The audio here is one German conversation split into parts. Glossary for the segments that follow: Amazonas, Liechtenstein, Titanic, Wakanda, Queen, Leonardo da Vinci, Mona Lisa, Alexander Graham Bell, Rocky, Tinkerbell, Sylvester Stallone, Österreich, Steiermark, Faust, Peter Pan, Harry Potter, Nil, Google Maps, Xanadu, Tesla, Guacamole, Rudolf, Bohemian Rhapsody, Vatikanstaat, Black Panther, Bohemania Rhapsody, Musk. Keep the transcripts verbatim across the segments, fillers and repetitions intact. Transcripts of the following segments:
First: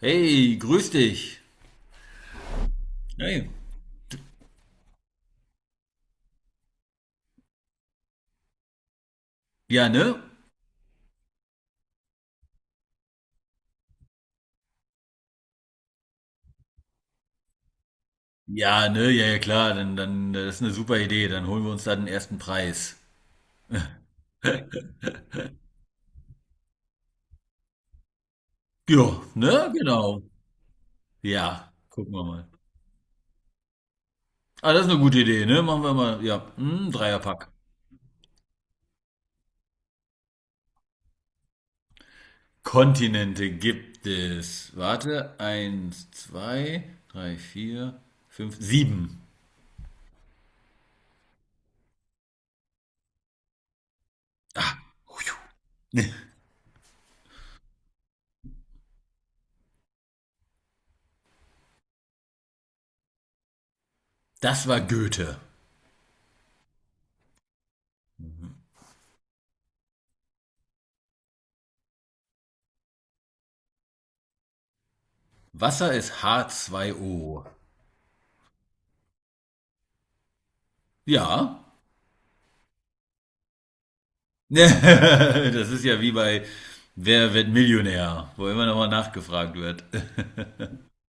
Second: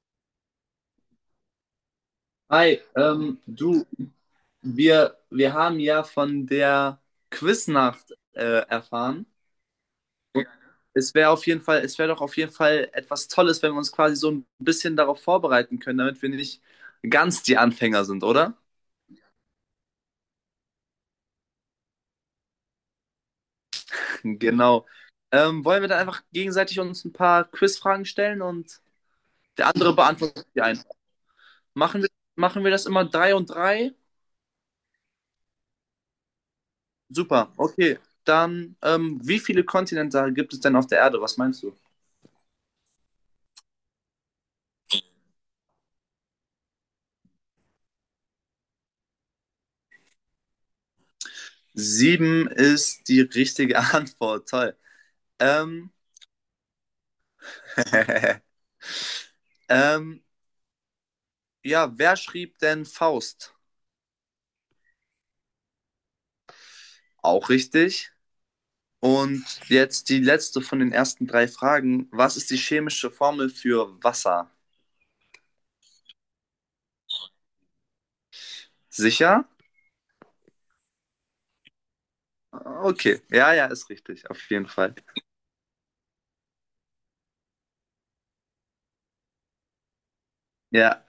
Hey, grüß dich. Hi, ähm, Hey, du, wir, wir haben ja von der Quiznacht äh, erfahren. ja, ne? Es wäre auf jeden Fall, es wäre doch auf jeden Fall etwas Tolles, wenn wir uns quasi so ein bisschen darauf vorbereiten können, damit wir nicht ganz die Anfänger sind, oder? Ja, ne? Ja, ja, klar. Dann, dann, das ist eine super Idee. Dann holen wir uns da den ersten Preis. Genau. Ähm, wollen wir dann einfach gegenseitig uns ein paar Quizfragen stellen und Ja, der ne? andere Genau. beantwortet die ein. Ja, Machen wir, gucken wir mal. machen wir das immer drei und drei? Ah, das ist eine gute Idee, ne? Machen wir mal. Ja, hm, Super, Dreierpack. okay. Dann, ähm, wie viele Kontinente gibt es denn auf der Erde? Was meinst du? Kontinente gibt es. Warte. Eins, zwei, drei, vier, fünf, sieben. Sieben ist die richtige Antwort. Toll. Ah, Ähm, ähm, ja, wer schrieb denn Faust? das war Goethe. Auch richtig. Und jetzt die letzte von den ersten drei Fragen. Was ist die chemische Formel für Wasser? Wasser ist h zwei o. Sicher? Ja, Okay. Ja, ja, ist richtig. Auf jeden Fall. das ist ja wie bei Wer wird Millionär, wo immer nochmal nachgefragt wird. Ja.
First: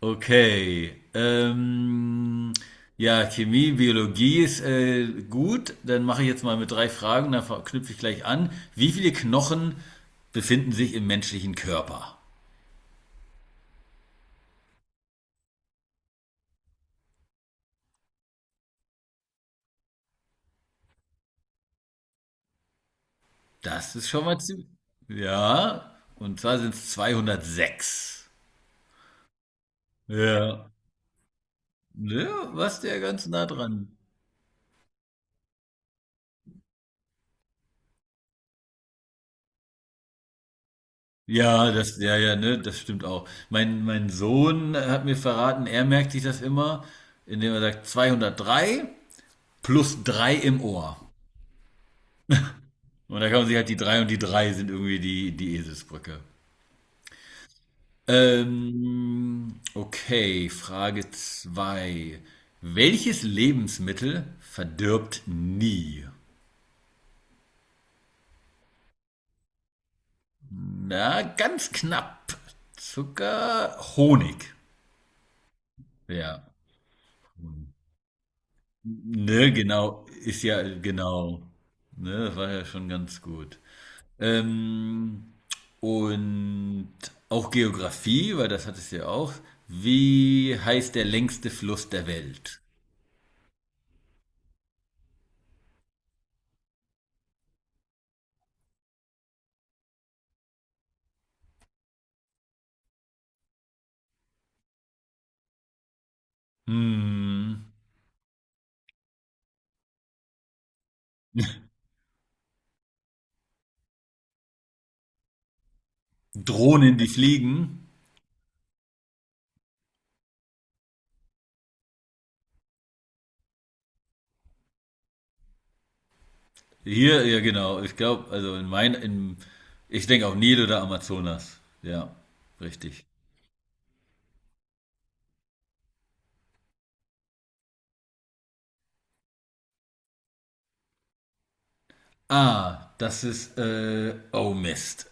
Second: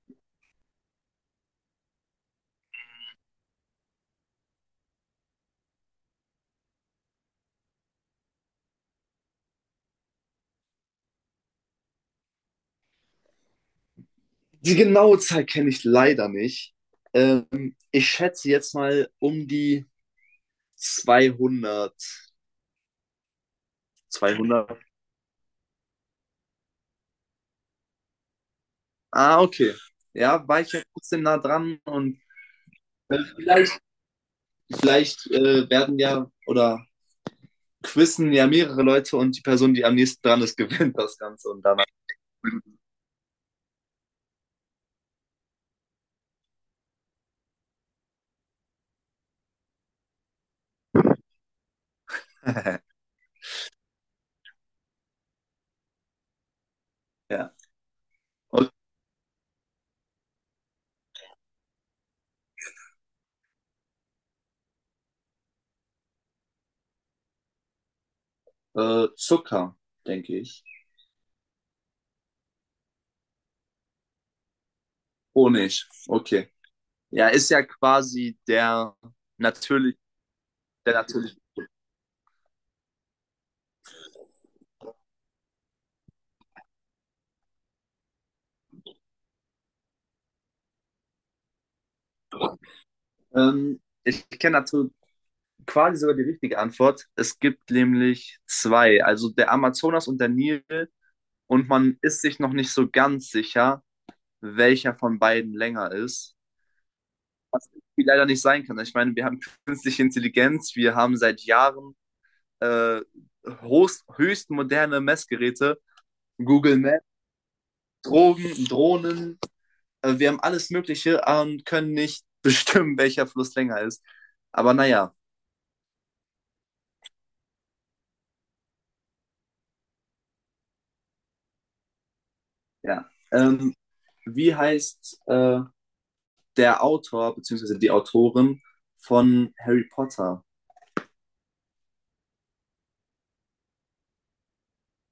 Okay. Ähm, ja, Chemie, Biologie ist äh, gut. Dann mache ich jetzt mal mit drei Fragen, dann knüpfe ich gleich an. Wie viele Knochen befinden sich im menschlichen Körper? Die genaue Zahl kenne ich leider nicht. Ähm, ich schätze jetzt mal um die zweihundert. Das ist schon mal zu. Zweihundert. Ja, und zwar sind es zweihundertsechs. Ah, okay. Ja, war Ja. ich ja trotzdem nah dran. Und Ja, was der ganz nah Vielleicht, dran. vielleicht äh, werden ja oder quizzen ja mehrere Leute, und die Person, die am nächsten dran ist, gewinnt das Ganze und Ja, danach. das, ja, ja, ne, das stimmt auch. Mein, mein Sohn hat mir verraten, er merkt sich das immer, indem er sagt zweihundertdrei plus drei im Ohr. Und da kann man sich halt die drei und die drei sind irgendwie die, die Eselsbrücke. Ja. Und Ähm, okay, Frage zwei. Welches Lebensmittel verdirbt nie? äh, Zucker, denke ich. Na, ganz knapp. Zucker, Honig. Honig, Ja. okay. Ja, ist ja quasi der Ne, natürlich, genau, ist ja, der natürlich. genau. Ne, das war ja schon ganz gut. Ähm, und auch Geografie, weil das hattest du ja auch. Wie heißt der längste Fluss der Welt? Ähm, ich kenne natürlich quasi sogar die richtige Antwort. Es gibt nämlich zwei, also der Amazonas und der Nil, und man ist sich noch nicht so ganz sicher, welcher von beiden länger ist. Hm, Wie leider nicht sein kann. Ich meine, wir haben künstliche Intelligenz, wir haben seit Jahren äh, hochst, höchst moderne Messgeräte, Google Drohnen, Maps, die fliegen. Drogen, Drohnen, äh, wir haben alles Mögliche und können nicht bestimmen, welcher Fluss länger ist. Aber naja, Hier, ja genau. Ich glaube, also in mein, in, ich denke auch Nil oder Amazonas. Ja, ja. richtig. Ja. Ähm, wie heißt äh, der Autor bzw. die Autorin von Harry Potter? Ah, das ist, äh, oh Mist.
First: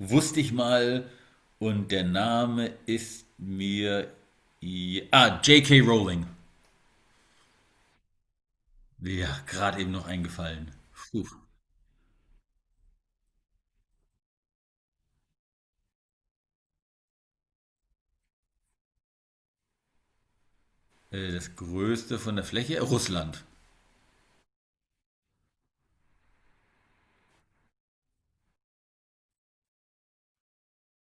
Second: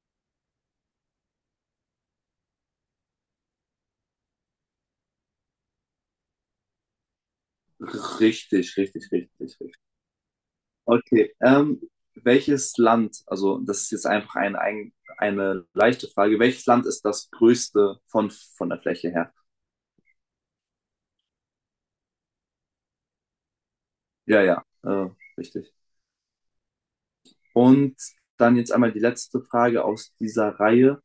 Wusste ich mal und der Name ist mir. i- Ah, J K. Rowling. Richtig, richtig, Ja, richtig, richtig. gerade eben noch eingefallen. Puh. Okay. Ähm, welches Land, also das ist jetzt einfach ein, ein, eine leichte Frage, welches Land ist das größte von, von der Fläche her? Äh, Das größte von der Fläche? Russland. Ja, ja, äh, richtig. Und dann jetzt einmal die letzte Frage aus dieser Reihe.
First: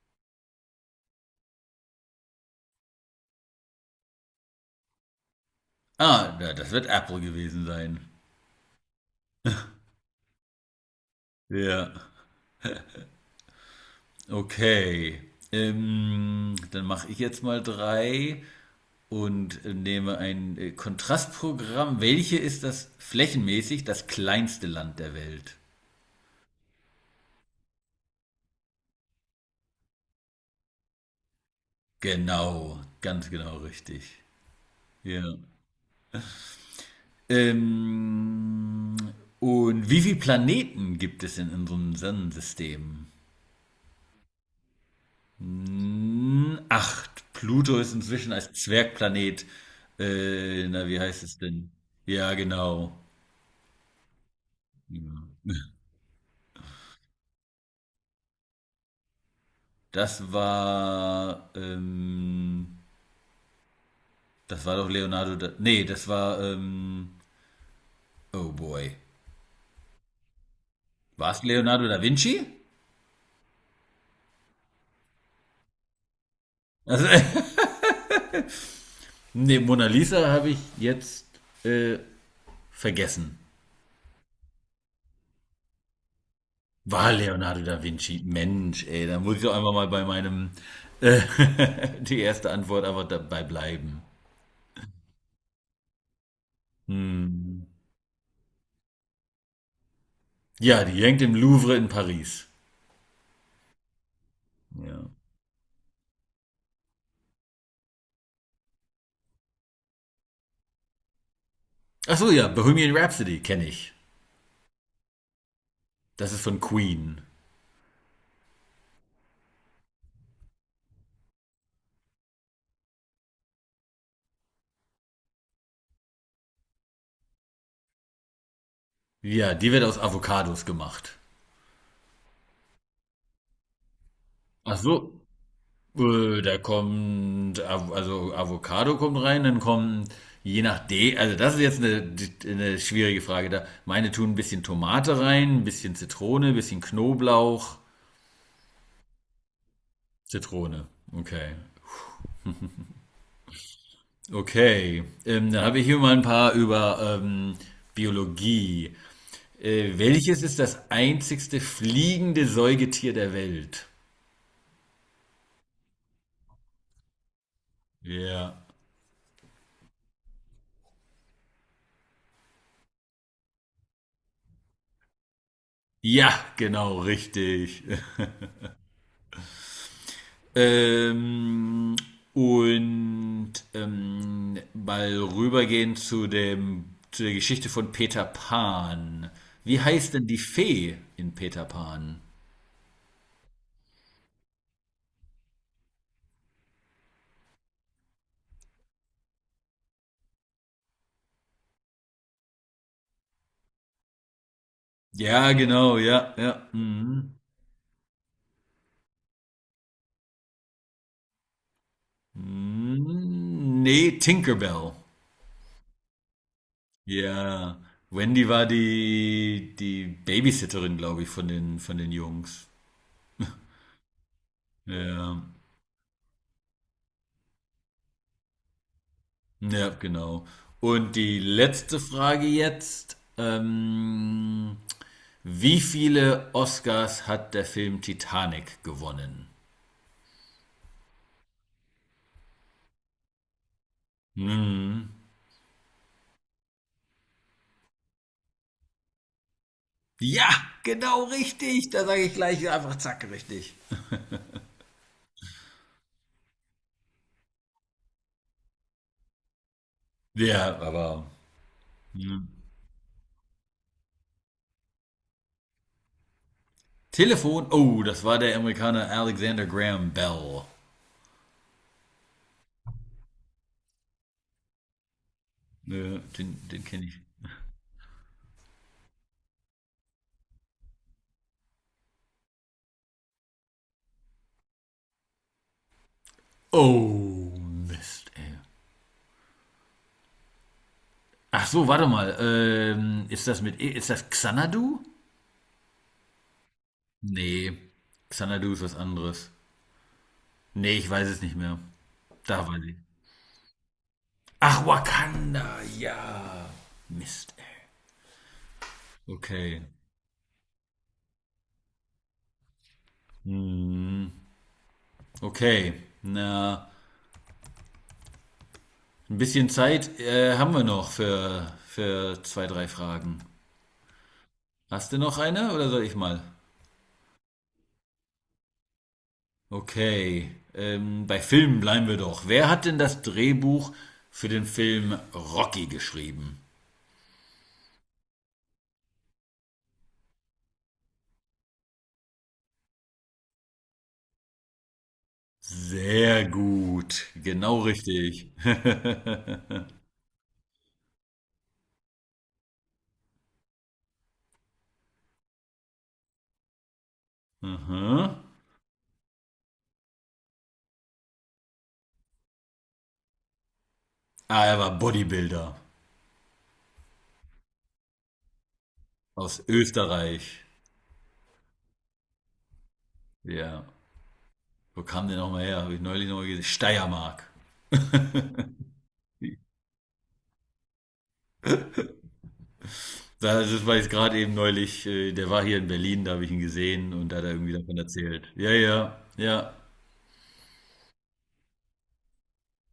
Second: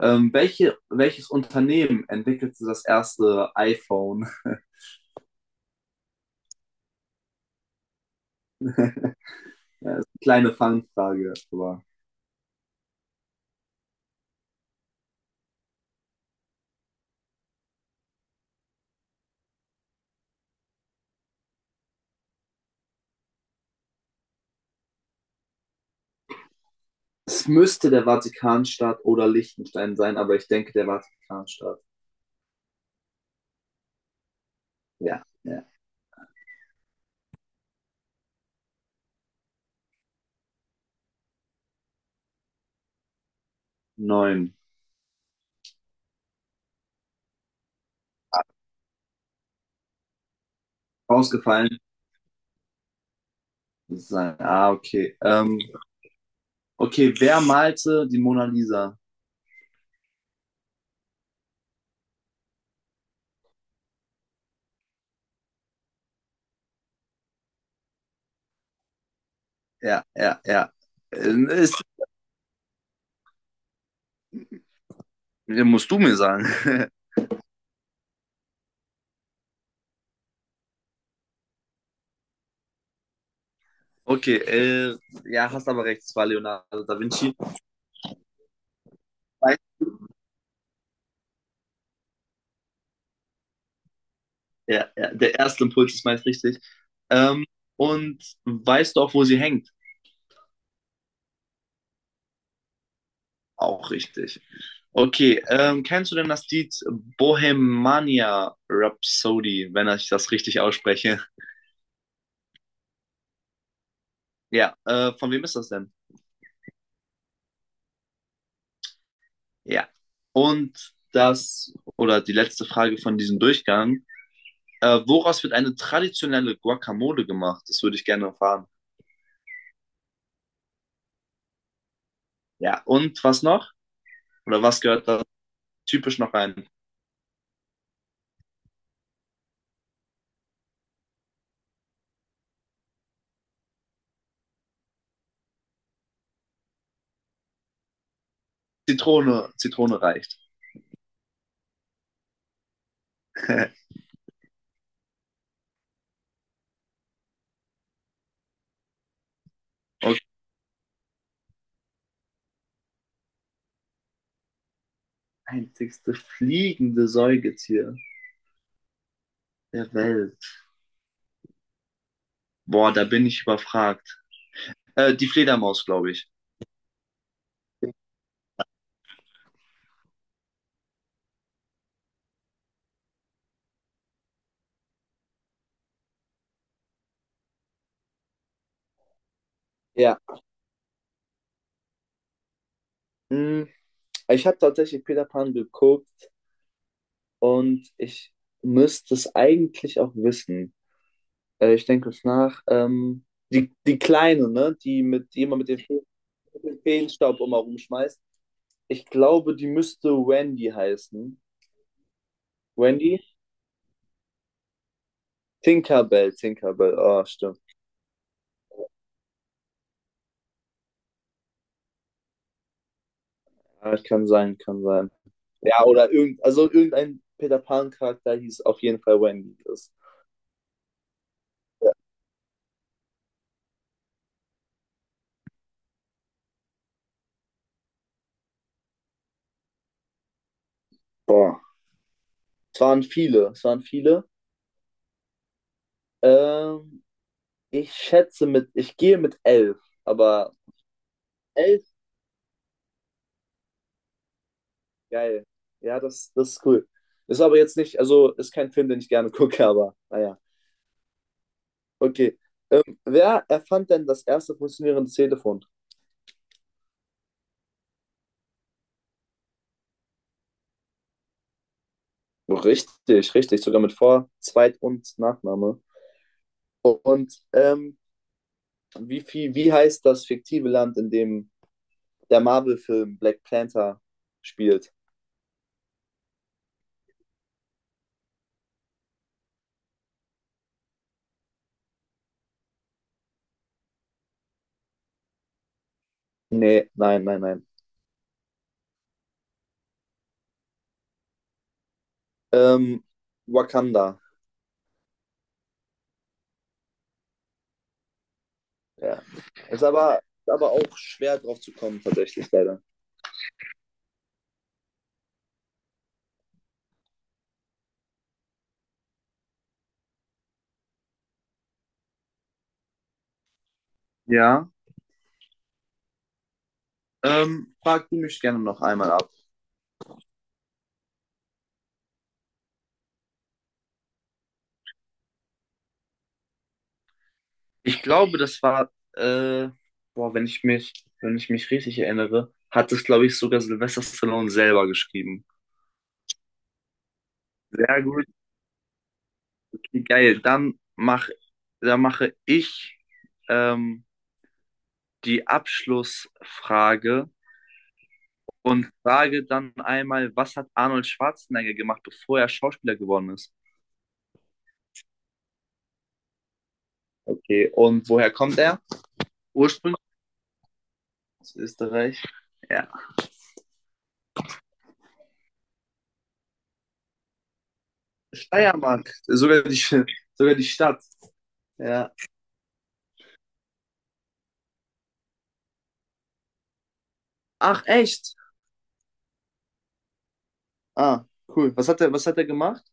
Ähm, welche, welches Unternehmen entwickelte das erste iPhone? Ah, ja, das wird Apple gewesen sein. Ja, ist eine kleine Fangfrage, aber Ja, okay. Ähm, dann mache ich jetzt mal drei und äh, nehme ein äh, Kontrastprogramm. Welche ist das flächenmäßig das kleinste Land der Welt? es müsste der Vatikanstaat oder Liechtenstein sein, aber ich denke der Vatikanstaat. Genau, ganz genau richtig. Ja. Ja, ja. Ähm, und wie viele Planeten gibt es in unserem Sonnensystem? Neun. Hm, Acht. Pluto ist inzwischen als Zwergplanet. Äh, na, wie heißt es denn? Ausgefallen. Ja, genau. Sein. Ah, okay. Ja. Ähm, okay, wer malte die Mona Lisa? Das war, ähm, Das war doch Leonardo da, nee, das war, ähm, oh boy. Ja, ja, ja. War es Ähm, Ist, Leonardo da Vinci? musst du mir sagen. Also, nee, Mona Lisa habe ich jetzt äh, vergessen. Okay, äh, ja, hast aber recht, es war Leonardo da War Vinci. Leonardo da Vinci. Mensch, ey, da muss ich doch einfach mal bei meinem äh, die erste Antwort einfach dabei bleiben. Ja, ja, der erste Impuls ist meist richtig. Ähm, Hm. und weißt du auch, wo sie hängt? Ja, die hängt im Louvre in Paris. Auch richtig. Ja. Okay, ähm, kennst du denn das Lied Bohemania Rhapsody, wenn ich das richtig ausspreche? Ach so, ja, Bohemian Rhapsody kenne ich. Ja, äh, von wem ist das denn? Das ist von Queen. Ja. Und das, oder die letzte Frage von diesem Durchgang. Äh, woraus wird eine traditionelle Guacamole gemacht? Das würde ich gerne erfahren. Ja, die wird aus Avocados gemacht. Ja, und was noch? Oder Ach was gehört so, da typisch noch äh, da rein? kommt, Av- also Avocado kommt rein, dann kommt, je nach D, also das ist jetzt eine, eine schwierige Frage da. Meine tun ein bisschen Tomate rein, ein bisschen Zitrone, ein bisschen Knoblauch, Zitrone, Zitrone reicht. Zitrone. Okay. Okay. Ähm, dann habe ich hier mal ein paar über ähm, Biologie. Äh, okay. Welches ist das einzigste fliegende Säugetier der Welt? Einzigste fliegende Säugetier Ja. der Welt. Boah, da bin ich überfragt. Äh, die Fledermaus, glaube ich. Ja, genau, richtig. Ähm, und ähm, mal rübergehen zu dem, zu der Geschichte von Peter Pan. Wie heißt Ja, denn die Fee in Peter Pan? hm, ich habe tatsächlich Peter Pan geguckt und ich müsste es eigentlich auch wissen. Äh, ich denke kurz nach. Ähm, die, die Kleine, ne? Die, mit, die Ja, immer mit dem genau, Feen- ja, mit ja. dem Mhm. Feenstaub immer rumschmeißt. Ich glaube, die müsste Wendy heißen. Wendy? Hm, nee, Tinkerbell. Tinkerbell, Tinkerbell. Oh, stimmt. Ja, Wendy war die, die Babysitterin, glaube ich, von den, von den Jungs. Ja, kann sein, kann sein. Ja, Ja, oder irgend, also irgendein Peter Pan-Charakter hieß auf jeden Fall Wendy. ja, Das, genau. Und die letzte Frage jetzt. Ähm, wie viele Oscars hat der Film Titanic gewonnen? boah. Es waren viele, es waren viele. Hm. Ähm, ich schätze mit, ich gehe mit elf, Ja, aber genau elf. richtig. Da sage ich gleich einfach zack, richtig. Geil. Ja, das, das ist cool. Ist aber jetzt nicht, also ist kein Film, den ich gerne gucke, aber naja. Ja, aber. Okay. Hm. Ähm, wer erfand denn das erste funktionierende Telefon? Telefon. Oh, das war der Amerikaner Alexander Graham Bell. Richtig, richtig. Sogar mit Vor-, Zweit- und Nachname. Ja, den den kenne ich. Und ähm, wie viel, wie heißt das fiktive Land, in dem der Marvel-Film Black Panther spielt? Oh, Mist, ey. Ach so, warte mal. Ähm, ist das mit. E- Ist das Xanadu? Nee, nein, nein, nein. Nee. Xanadu ist was anderes. Nee, ich weiß es nicht mehr. Da weiß ich. Ähm, Wakanda. Ach, Wakanda, ja. Mist, ey. Ja. Okay. Ist aber, aber auch schwer drauf zu kommen, tatsächlich, leider. Hm, okay. Na, ein bisschen Zeit äh, haben wir noch für, für zwei, drei Fragen. Ja. Hast du noch eine oder soll ich mal? Ähm, frag du mich gerne noch einmal ab. Okay, ähm, bei Filmen bleiben wir doch. Wer hat denn das Drehbuch für den Film Rocky geschrieben? Ich glaube, das war, äh, boah, wenn ich mich, wenn ich mich richtig erinnere, hat es, glaube ich, sogar Sylvester Stallone selber geschrieben. Sehr gut, genau Sehr gut, richtig. okay, geil. Dann mach, dann mache ich ähm, die Abschlussfrage Aha. und frage dann einmal, was hat Arnold Schwarzenegger gemacht, bevor er Schauspieler geworden ist? Ah, er war Bodybuilder Okay, und woher kommt er? aus Ursprünglich Österreich. aus Österreich. Ja. Ja, wo kam der nochmal her? Habe ich neulich nochmal gesehen. Steiermark. Steiermark, sogar die, sogar die Stadt. Ja. Das ist- war jetzt gerade eben neulich, äh, der war hier in Berlin, da habe ich ihn gesehen und da hat er irgendwie Ach, davon echt? erzählt. Ja, ja, ja. Ah, cool. Was hat er, was hat er gemacht?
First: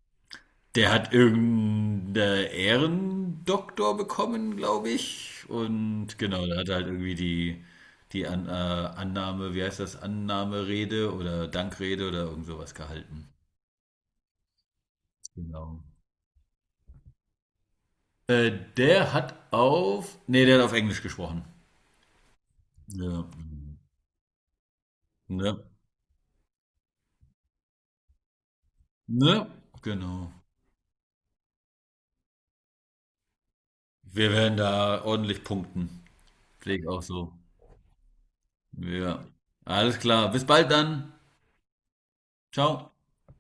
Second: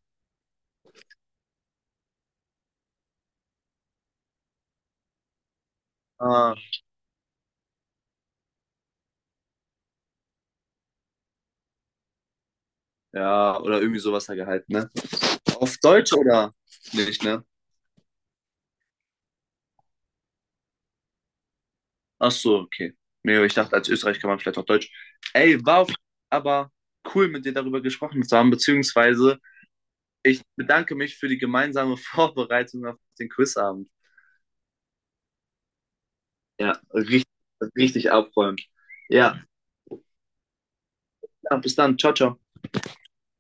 Der hat irgendeinen Ehrendoktor bekommen, glaube ich. Und genau, Ah, da hat er halt irgendwie die, die An äh, Annahme, wie heißt das, Annahmerede oder Dankrede oder irgend sowas gehalten. ja, oder irgendwie sowas hat er gehalten, ne? Auf Genau. Deutsch oder nicht, ne? Äh, Der hat auf, nee, der hat auf Englisch gesprochen. Ach so, okay. Ja. Nee, ich dachte, als Österreich kann man vielleicht auch Deutsch. Ne? Ey, war auf, aber cool, mit dir darüber gesprochen zu haben, beziehungsweise Ne? Genau. ich bedanke mich für die gemeinsame Vorbereitung auf den Quizabend. Wir werden da ordentlich punkten. Ja, Pfleg auch richtig, so. richtig abräumen. Ja. Ja, Alles klar. Bis bald dann. ja, bis dann. Ciao, ciao. Ciao.